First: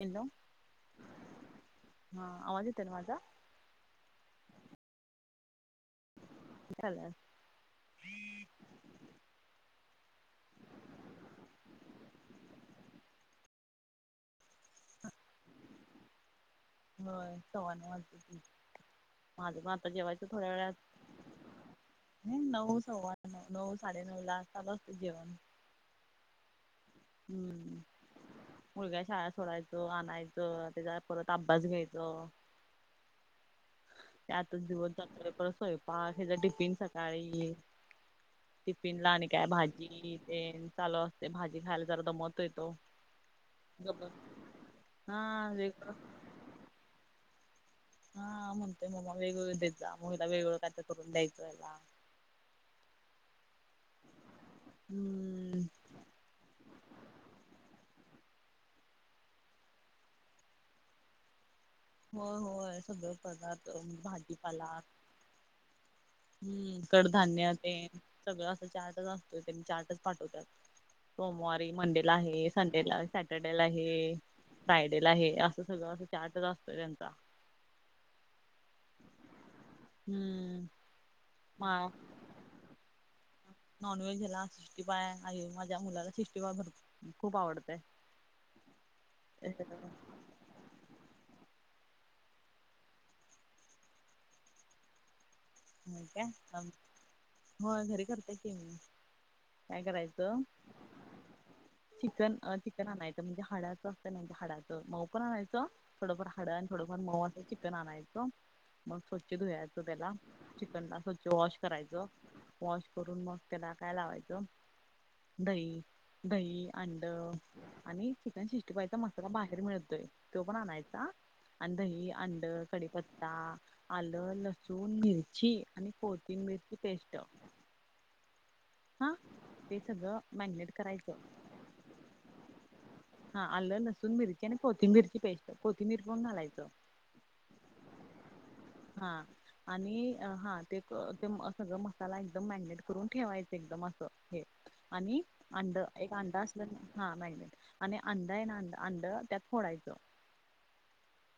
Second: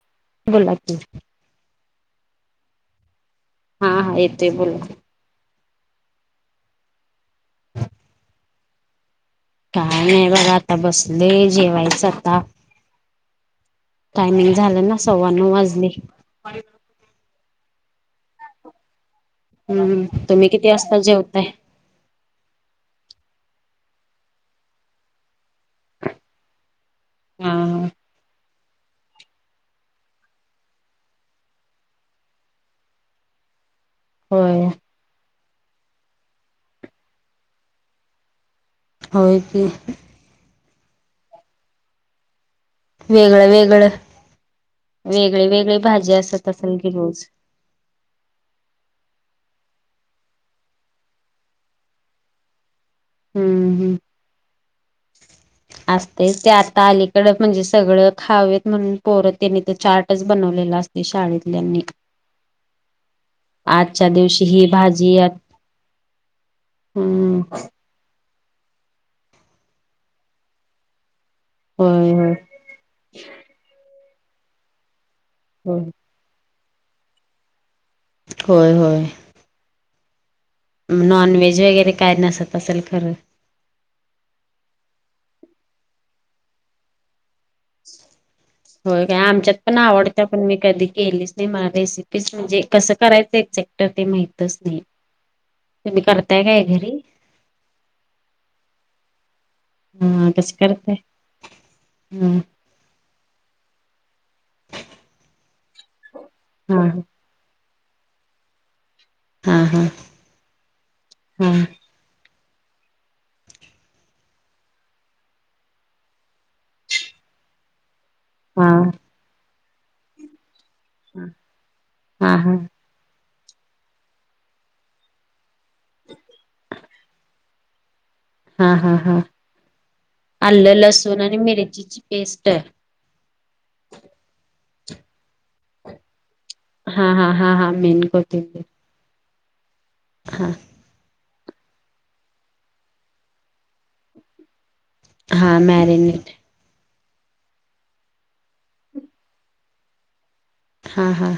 Hello बोला की हा आवाज येतोय न माझा? हां हां येतोय बोला. हॅलो [inaudible] काय नाही बघा आता बसले जेवायचं आता. टायमिंग झालं ना सव्वा नऊ वाजले. होय सव्वानऊ वाजले. माझं म आता हम्म जेवायचं थोड्या तुम्ही किती वेळात. वाजता जेवताय हे नऊ सव्वा नऊ नऊ साडेनऊ ला चालू असतं जेवण. हा हम्म मुलग्याला शाळेत सोडायच आणायचं त्याच्या परत अभ्यास घ्यायच. ते आतच होय दिवस जाते परत स्वयंपाक ह्याचा टिफिन सकाळी. टिफिन ला आणि होय काय की भाजी ते चालू असते भाजी खायला जरा दमतोय तो. वेगळं वेगळं गप्प बस. वेगळी हा वेगळी वेगळं भाजी असत असल की रोज. हा म्हणतोय मला वेगवेगळ देत जा मुगला वेगळं काय करून द्यायचं याला. हम्म हम्म हम्म असते ते आता अलीकड म्हणजे सगळं खावेत म्हणून पोर त्याने ते चार्टच बनवलेलं असत. शाळेतल्यां हो होय सगळे पदार्थ, भाजीपाला. जी हम्म कडधान्य ते सगळं असं चार्टच असतोय ते मी चार्टच पाठवतात सोमवारी होय मंडेला होय आहे. संडेला सॅटर्डेला आहे फ्रायडेला आहे असं सगळं असं चार्टच असतो त्यांचा. होय होय हम्म नॉन व्हेज वगैरे काय नसत असल खरं. नॉन व्हेज ह्याला सिक्स्टी फाय आहे माझ्या मुलाला सिक्स्टी फाय भर खूप आवडतं. होय काय आमच्यात पण काय आवडते. पण मी कधी केलीच नाही मला रेसिपी म्हणजे कसं करायचं एक्झॅक्ट ते माहितच नाही. [inaudible] तुम्ही करताय काय घरी? होय घरी करते की मी. काय हा करायचं कसं करताय? चिकन अ हा चिकन आणायचं. म्हणजे हडाचं असत नाही हडाचं मऊ पण आणायच थोडफार हाडं आणि थोडंफार हा मऊ चिकन आणायचं मग स्वच्छ हा धुवायचं हा त्याला. चिकन ला स्वच्छ हा वॉश करायचं वॉश करून मग त्याला काय लावायचं. दही दही अंड आणि चिकन हा सिक्स्टी फाय चा मसाला बाहेर मिळतोय तो पण आणायचा. दही, हा अंड, हा कडीपत्ता, आलं, लसूण मिरची आणि कोथांबीर ची पेस्ट हा हा हा ते सगळं मॅरिनेट आलं करायचं लसूण आणि मिरचीची पेस्ट हा आलं लसूण मिरची आणि कोथिंबीरची पेस्ट कोथिबीर पण घालायचं. हा हा हा हा मेन कोथिंबीर हा आणि हा ते ते सगळं मसाला एकदम मॅरिनेट करून ठेवायचं एकदम असं हे आणि हा अंडं एक मॅरिनेट अंडा असं हा मॅरीनेट आणि अंड आहे ना अंड त्यात फोडायचं. हा हां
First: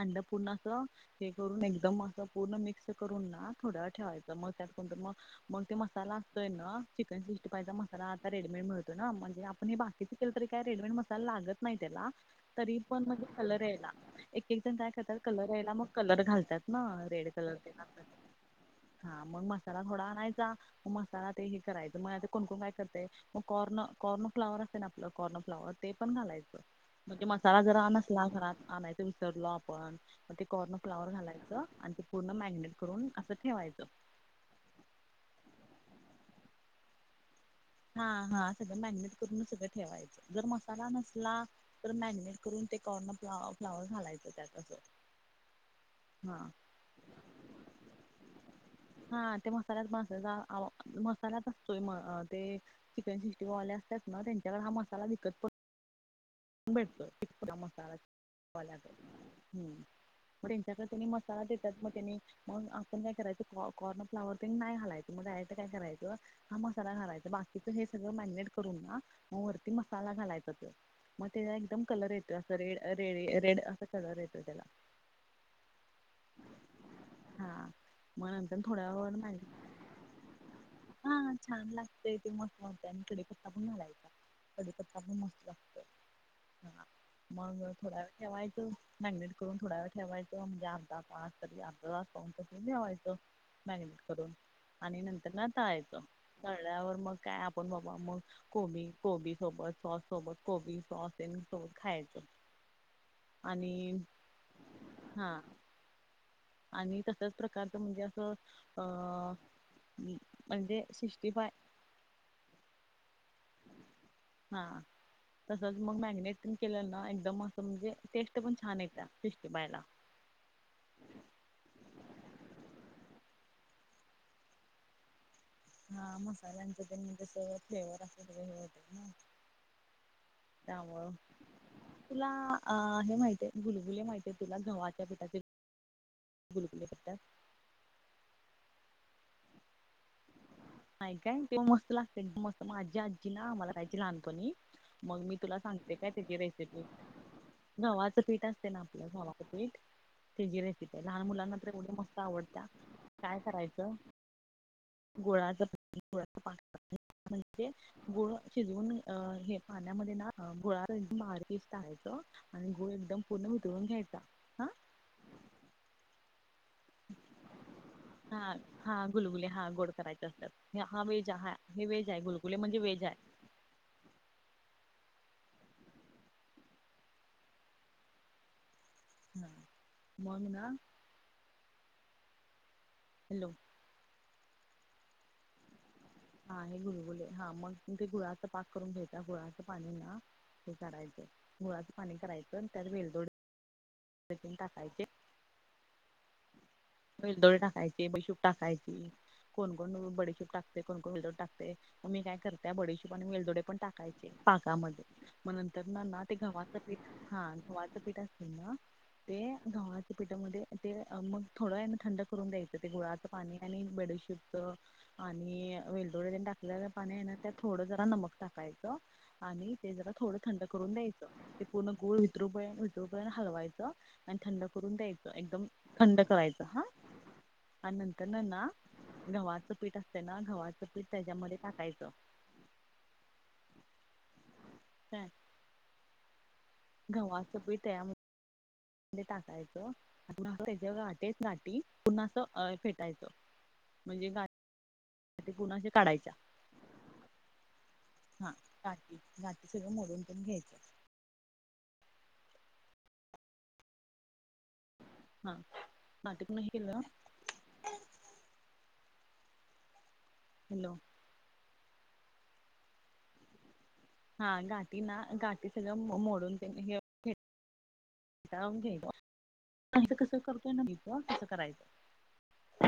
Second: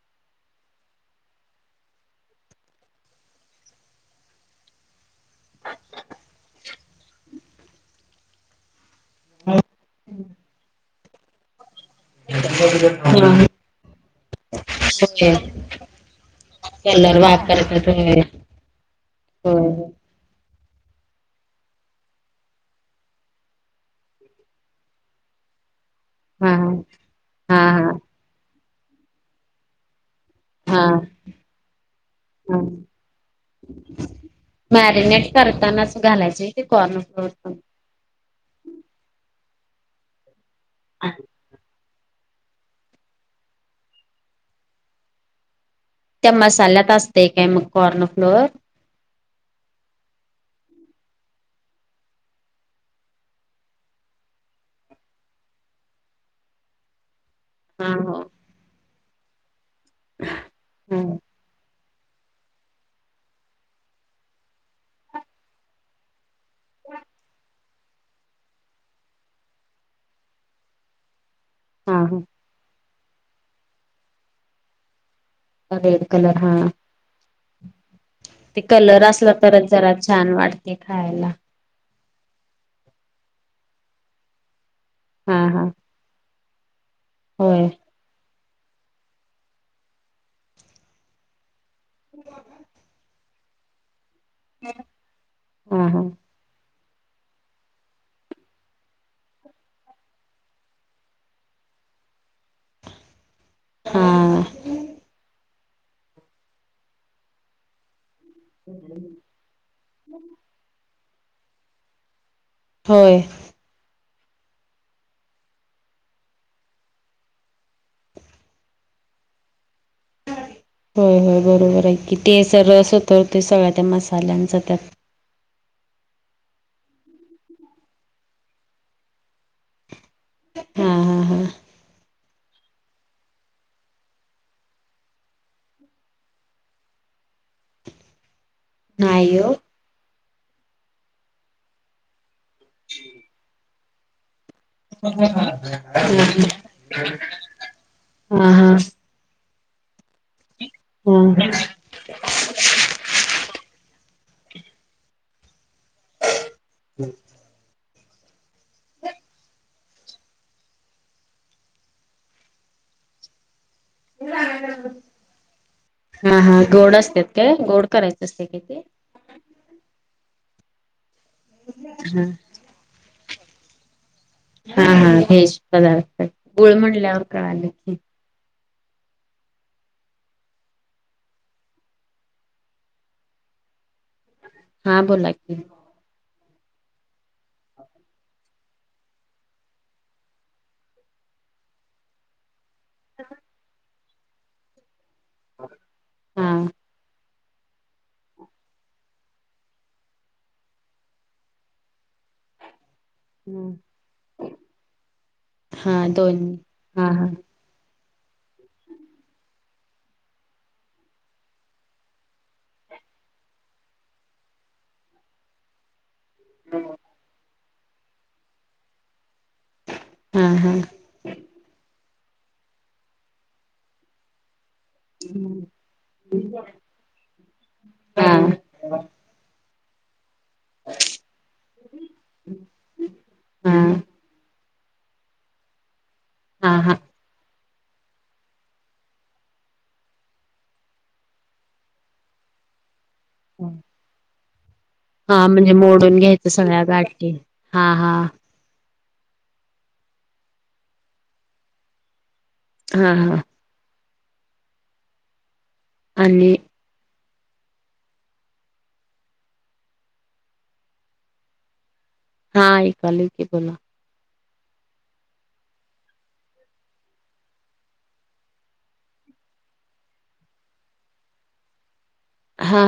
अंड पूर्ण असं हे करून एकदम असं पूर्ण मिक्स करून ना थोडं वेळ ठेवायचं मग त्यातं मग मग ते मसाला असतोय ना चिकन सिक्स्टी फायचा मसाला आता रेडीमेड मिळतो. ना म्हणजे आपण हे बाकीच केलं तरी काय रेडीमेड मसाला लागत नाही त्याला तरी पण म्हणजे [unintelligible] कलर यायला. एक एक जण काय करतात कलर यायला मग कलर घालतात ना रेड कलर ते न वापरतात असं. होय. हा मग मसाला होय थोडा आणायचा म मसाला ते हे करायच मग आता कोणकोण काय करते. मग कॉर्न कॉर्न फ्लावर असे ना आपलं कॉर्न फ्लावर. ते पण हा घालायचं हा म्हणजे मसाला हा जरा हा नसला घरात आणायच विसरलो आपण मग ते कॉर्न हा फ्लावर घालायचं आणि ते पूर्ण हा मॅगिनेट करून असं ठेवायचं. मॅरिनेट करताना अस घालायचे ते कॉर्न फ्लोअर पण हा हा सगळं मॅगिनेट करून सगळं ठेवायचं जर मसाला नसला. तर मॅरिनेट करून ते कॉर्न फ् फ्लावर घालायचं त्यातं त्या मसाल्यात असते काय मग कॉर्न फ्लोअर हा ते मसालात पण असत मसालाच असतोय म ते चिकन सिक्स्टी फाय वाले असतात ना त्यांच्याकडे हा मसाला विकत पन भेटतो हा मसाला हो वाल्याकडे त्याच्याकडे त्यांनी मसा हा देतात ना त्यानी मग आपण काय करायचं कॉर्न फ्लावर तेन नाही घालायचं मग डायरेट काय करायचं. हा मसाला घालायचा बाकीच हे सगळं मॅरिनेट करून ना वरती मसाला घालायचं त्यो मग त्याला एकदम हा कलर येतो हा असं रेड रेड रेड असा कलर येतो त्याला रेड कलर हा. हा म्हणून तर ते थोड्या कलर वर असला नाही तरच जरा छान वाटते हा खायला छान लागते ते मस्त मते आणि कडेपत्ता पण घालायचा कडेपत्ता पण हा मस्त हा लागतो. हा मग होय थोडा ठेवायचं मॅग्नेट करून थोड्या वेळ ठेवायचं म्हणजे अर्धा तास तरी अर्ध तास पाऊन तास ठेवायचं. मॅगनेट करून आणि नंतर ना हा तळायच. हा तळल्यावर मग काय आपण बाबा मग कोबी कोबी सोबत सॉस सोबत कोबी सॉसन सो खायच आणि हा हा आणि तसच प्रकारचं म्हणजे असं अ म्हणजे सिक्स्टी फाय होय. हा. तसंच मग मॅगिनेट पण केलं ना एकदम असं म्हणजे टेस्ट पण छान य त्या सिक्स्टी फाय ला. होय होय बरोबर आहे कि ते स रस होतो त सगळ्या त्या मसाल्यांचा त्यात हा मसाल्यांच तेन कस फ्लेवर असे वेगवेगळे हो ना. त्या हा मूळ. हा हा तुला अ हे माहितीय भुलभुले माहिितय तुला गव्हाच्या पिठाचे गुलकुले प नाहीो. नाही काय तेव्हा मस्त लागते एकदम मस्त माझी आजी ना आम्हाला कायज लहानपणी मग मी तुला सांगते काय हा त्याची रेसिपी गव्हाचं पीठ हा असते ना हा आपलं गववा्हाचं पीठ हे जी रेसिप आहे लहान मुलांना तर एवढ्या मस्त आवडत्या काय करायचं. गुळाचळाच पा म्हणजे गुळ शिजवून हे पाण्यामध्ये ना गुळा मार पीस टहायचं. आणि गूळ एकदम पूर्ण भितळून खेळता हा. हा हा गोड असत काय गोड करायचं हा असते कि ते हा गुलगुले हा गोड करायचे असतात हे हा वेज हा हे वेज आहे हा गुलगुले म्हणजे वेहेज आहे. हा हा हेच पदार्थ गुळमडल्यावर कळालं की ह मंगना. हॅलो. हा बोला की हा हे गुरु बले हा मग ते गु पाक करून घ्यायचा गुळाचं पाणी ना हे काढायचं हुळाचं पाणी करायचं. बेलदोड तन टाकायचे. हम्म. बैलदोळे टाकायचे बैशूप टाकायचे. कोणकण बडी खिप टाकते कोण कोण विड टाकते मग मी काय करते. त्या बड हिशोबाने मिेलदोडे पण टाकायचे पाकामध्ये मग नंतर हा ना ना ते दोन गव्हाचं पीठ हा गव्हाचं पीठ असे ना. ते गावाच्या पिठामध्ये ते मग थोडंना थंड करून द्यायचं ते गुळाचं पाणी आणि बेडू शत आणि वेलदो टाकलेलं पाणी आहे ना त्या थोडं जरा नमक टाकायचं. आणि ते जरा थोडं हा थंड हा करून द्यायचं ते पूर्ण गूळ वितरू पय वितरू पर्यंत हलवायचं. आणि थंड करून द्यायचं एकदम थंड हा नर गव्हाच पीठ असत ना गव. त्याच्यामध्ये टाकायचं हा का? हा हा. घवा असं प त्याया. टाकायचं त्याच्या घाटेच गाटी पुन्हा असं फेटायचं. हम. म्हणजे गा. हा म्हणजे मोडून घ्यायचं सगळ्या गटी हा हा. हा घाटी घाटी सगं मोडून पण घ्यायचं. हा हा. हा नाटक आणि नाही केल. हॅलो. हा एकली की बोला. हा घाठीी ना घाटी सगळं मोडून घ्याय कसं करतोय ना मी कसं करायचं. हा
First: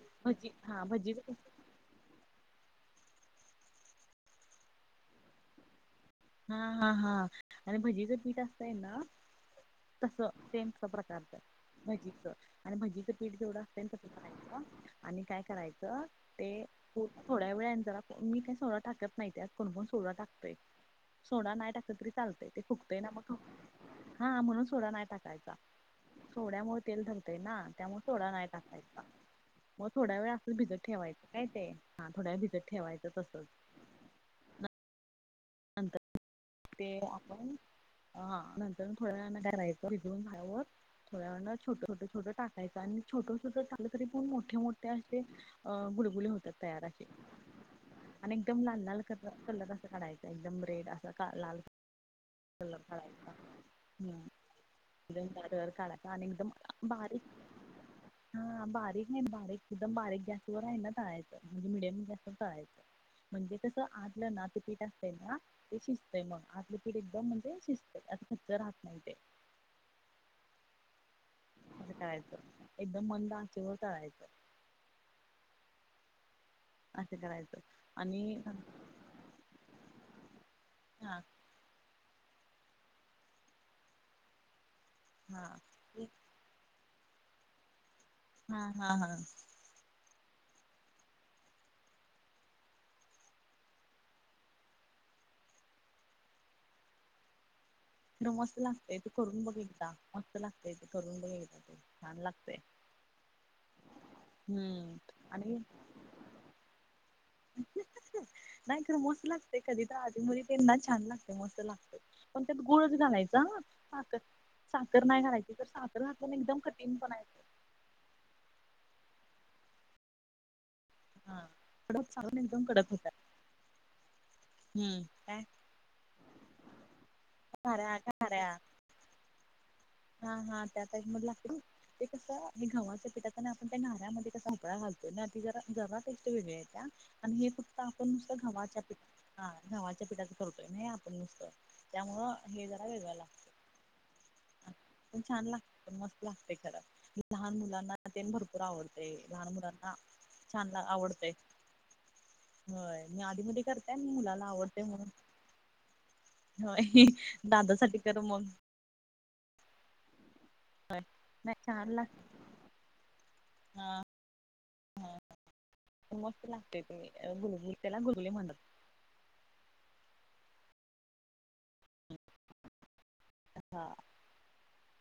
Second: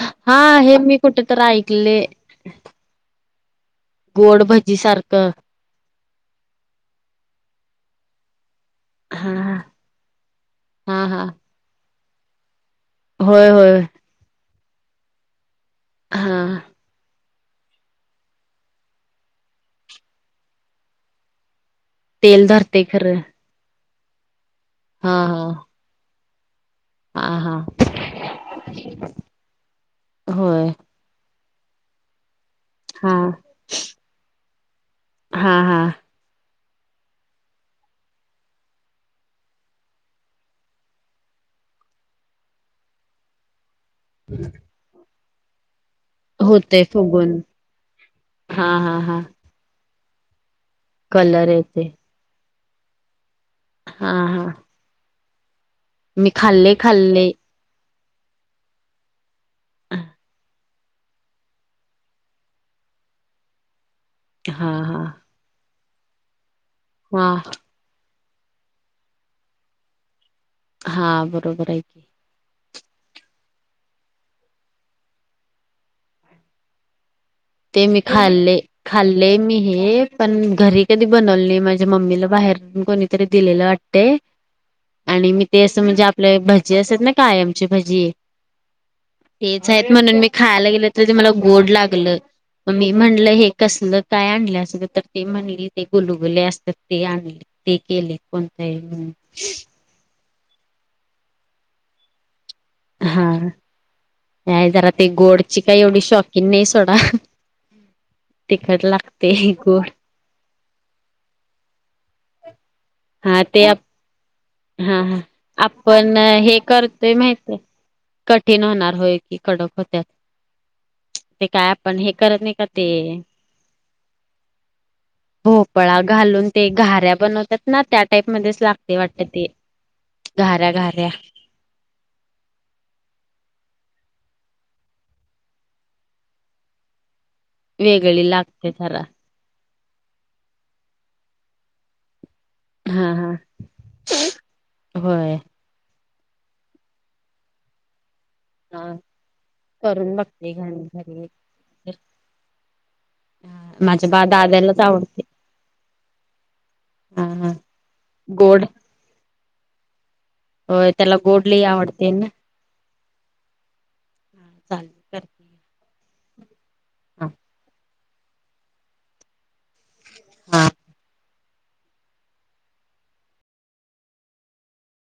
हा हा भजी हे मी भजी कुठेतरी ऐकले. गोडभजी सारखं. हा हा हा आणि भजीचच मीठ असतय ना. हा हा तस तेेमच हा हा प्रकारच भजीचं आणि भजीचं पीठ होय जेवढं असत होय तसं करायचं आणि काय करायचं. हा ते थोड्या वेळ जराण मी काही सोळां टाकत नाही आज कोणकण सोळा टाकतोय. सोडा नाही टाकल तरी तेल चालतंय. ते धरते फुगतंय ना खरं मग. हा म्हणून सोडा नाही हा टाकायचा. हा सोड्या मुळ तेल धरतेय हा ना. हा त्यामुळे सोडा नाही टाकायचा. मग थोड्या वेळ असल होय भिजत ठेवायचं. काय ते. हा थोड्या भिजत ठेवायचं हा तसंच. हा हा. नंतर ते आपण. ह नंतरुन थोड्या वेळान काय करायचं भिजून झाल्यावर. थोड्या वेळानं छोट छोट छोट टाकायचं. आणि छोट छोट टा तरी पण मोठे मोठे असे. गुल खुले होतात होते तयार असे. फुगून आणि एकदम हा लाल हा लाल हा कलर अस काढायचा. एकदम रेड अस. कलर येते. कळा हा हा आणि मी एकदम खाल्ले बारीक खाल्ले हा. बारीकेना बारीक, एकदम बारीक गॅसवर आहे ना. तळायच. म्हणजे मडियम गॅस व तळायचं. म्हणजे कसं आतलंय ना. ते हा पीठ हा असत ना. ते शिजतय मग. आ आपले पीठ एकदम वा म्हणजे शिजत आस कच्च राहत नाही ते. हा बरोबरे. तळायच एकदम मंद आचेवर तळायच. असं करायचं. ते मी आणि हा खाल्ले, खाल्लेय मी हे, पण घरी कधी हा बनवले नाही. माझ्या मम्मीला बाहेर कोणीतरी दिलेलं. वाट ते. [unintelligible] आणि मी ते असं म्हणजे, आपल्या भजी असतात ना. कायमची भजी. हा हा ह. तेच आहेत म्हणून मी खायला गेलं. तर ते मला गोड लागलं. मग मी म्हणलं हे कसल काय आणलं असगं. तर ते म्हणली. ते गोलुगुले असतात. ते आणले. ते केले खर मस्त कोणतही लागतय म्हण. ते करून बघ एकदा मस्त लागते ते. करून बग एकदा ते. छान लागतय. हा. जरा हम्म ते आणि गोडची काही एवढी शॉकीन नाही सोडा. नाही तिकट खर मस्त लागते. लागतय कधी गोड तर आधी त्यांना छान लागते. मस्त लागते. पण त्यात गुळच घालायचा. हा ते ह साख हा हा आपण हे कठीण करतोय पणा येतो माहितय. कठीण होणार होय. ती कडक होत्यात. ते हा काय आपण कडक हे साखर करत नाही का एकदम ते. कडक होतात हम्म. काय? भोपळा घालून ते घऱ्या बनवतात ना. खाऱ्या त्या खाऱ्या टाईपमध्येच लागत. ते वाटत ते. हा हा. घाऱ्या त्या टाइप घाऱ्या मध्ये लागते. ते कसं हे घव्हाच्या पिठाते ना. आपण त्या घारऱ्यामध्ये कसा भोपळा घालतो ना. त जरा जरात वेगळे आहे त्या. आणि हे फक्त आपण वेगळी नुसतं लागते गव्हाच्या पी जरा. हा गव्हाच्या पीठाच ठरतोय ना हे. आपण नुसतं. त्यामुळं हे जरा वेगळ लागत. हम [unintelligible] पण छान लागत. मस्त लागते खर. लहान मुलांना ते भरपू पूर हा आवडते. लहान मुलांना करून बघते छान घाण ला घरी. आवडतेय. होय. मी आधीमध्ये करते माझ्या मी. बा मुलाला दाद्यालाच आवडते म्हणून. होय. हा हा दादासाठी कर मग. गोड. होय. त्याला गोड लई नाही आवडते ना. हा. [unintelligible] मस्त लागते ते हा गुलगली. त्याला गुलगुली म्हणत. हा. [unintelligible]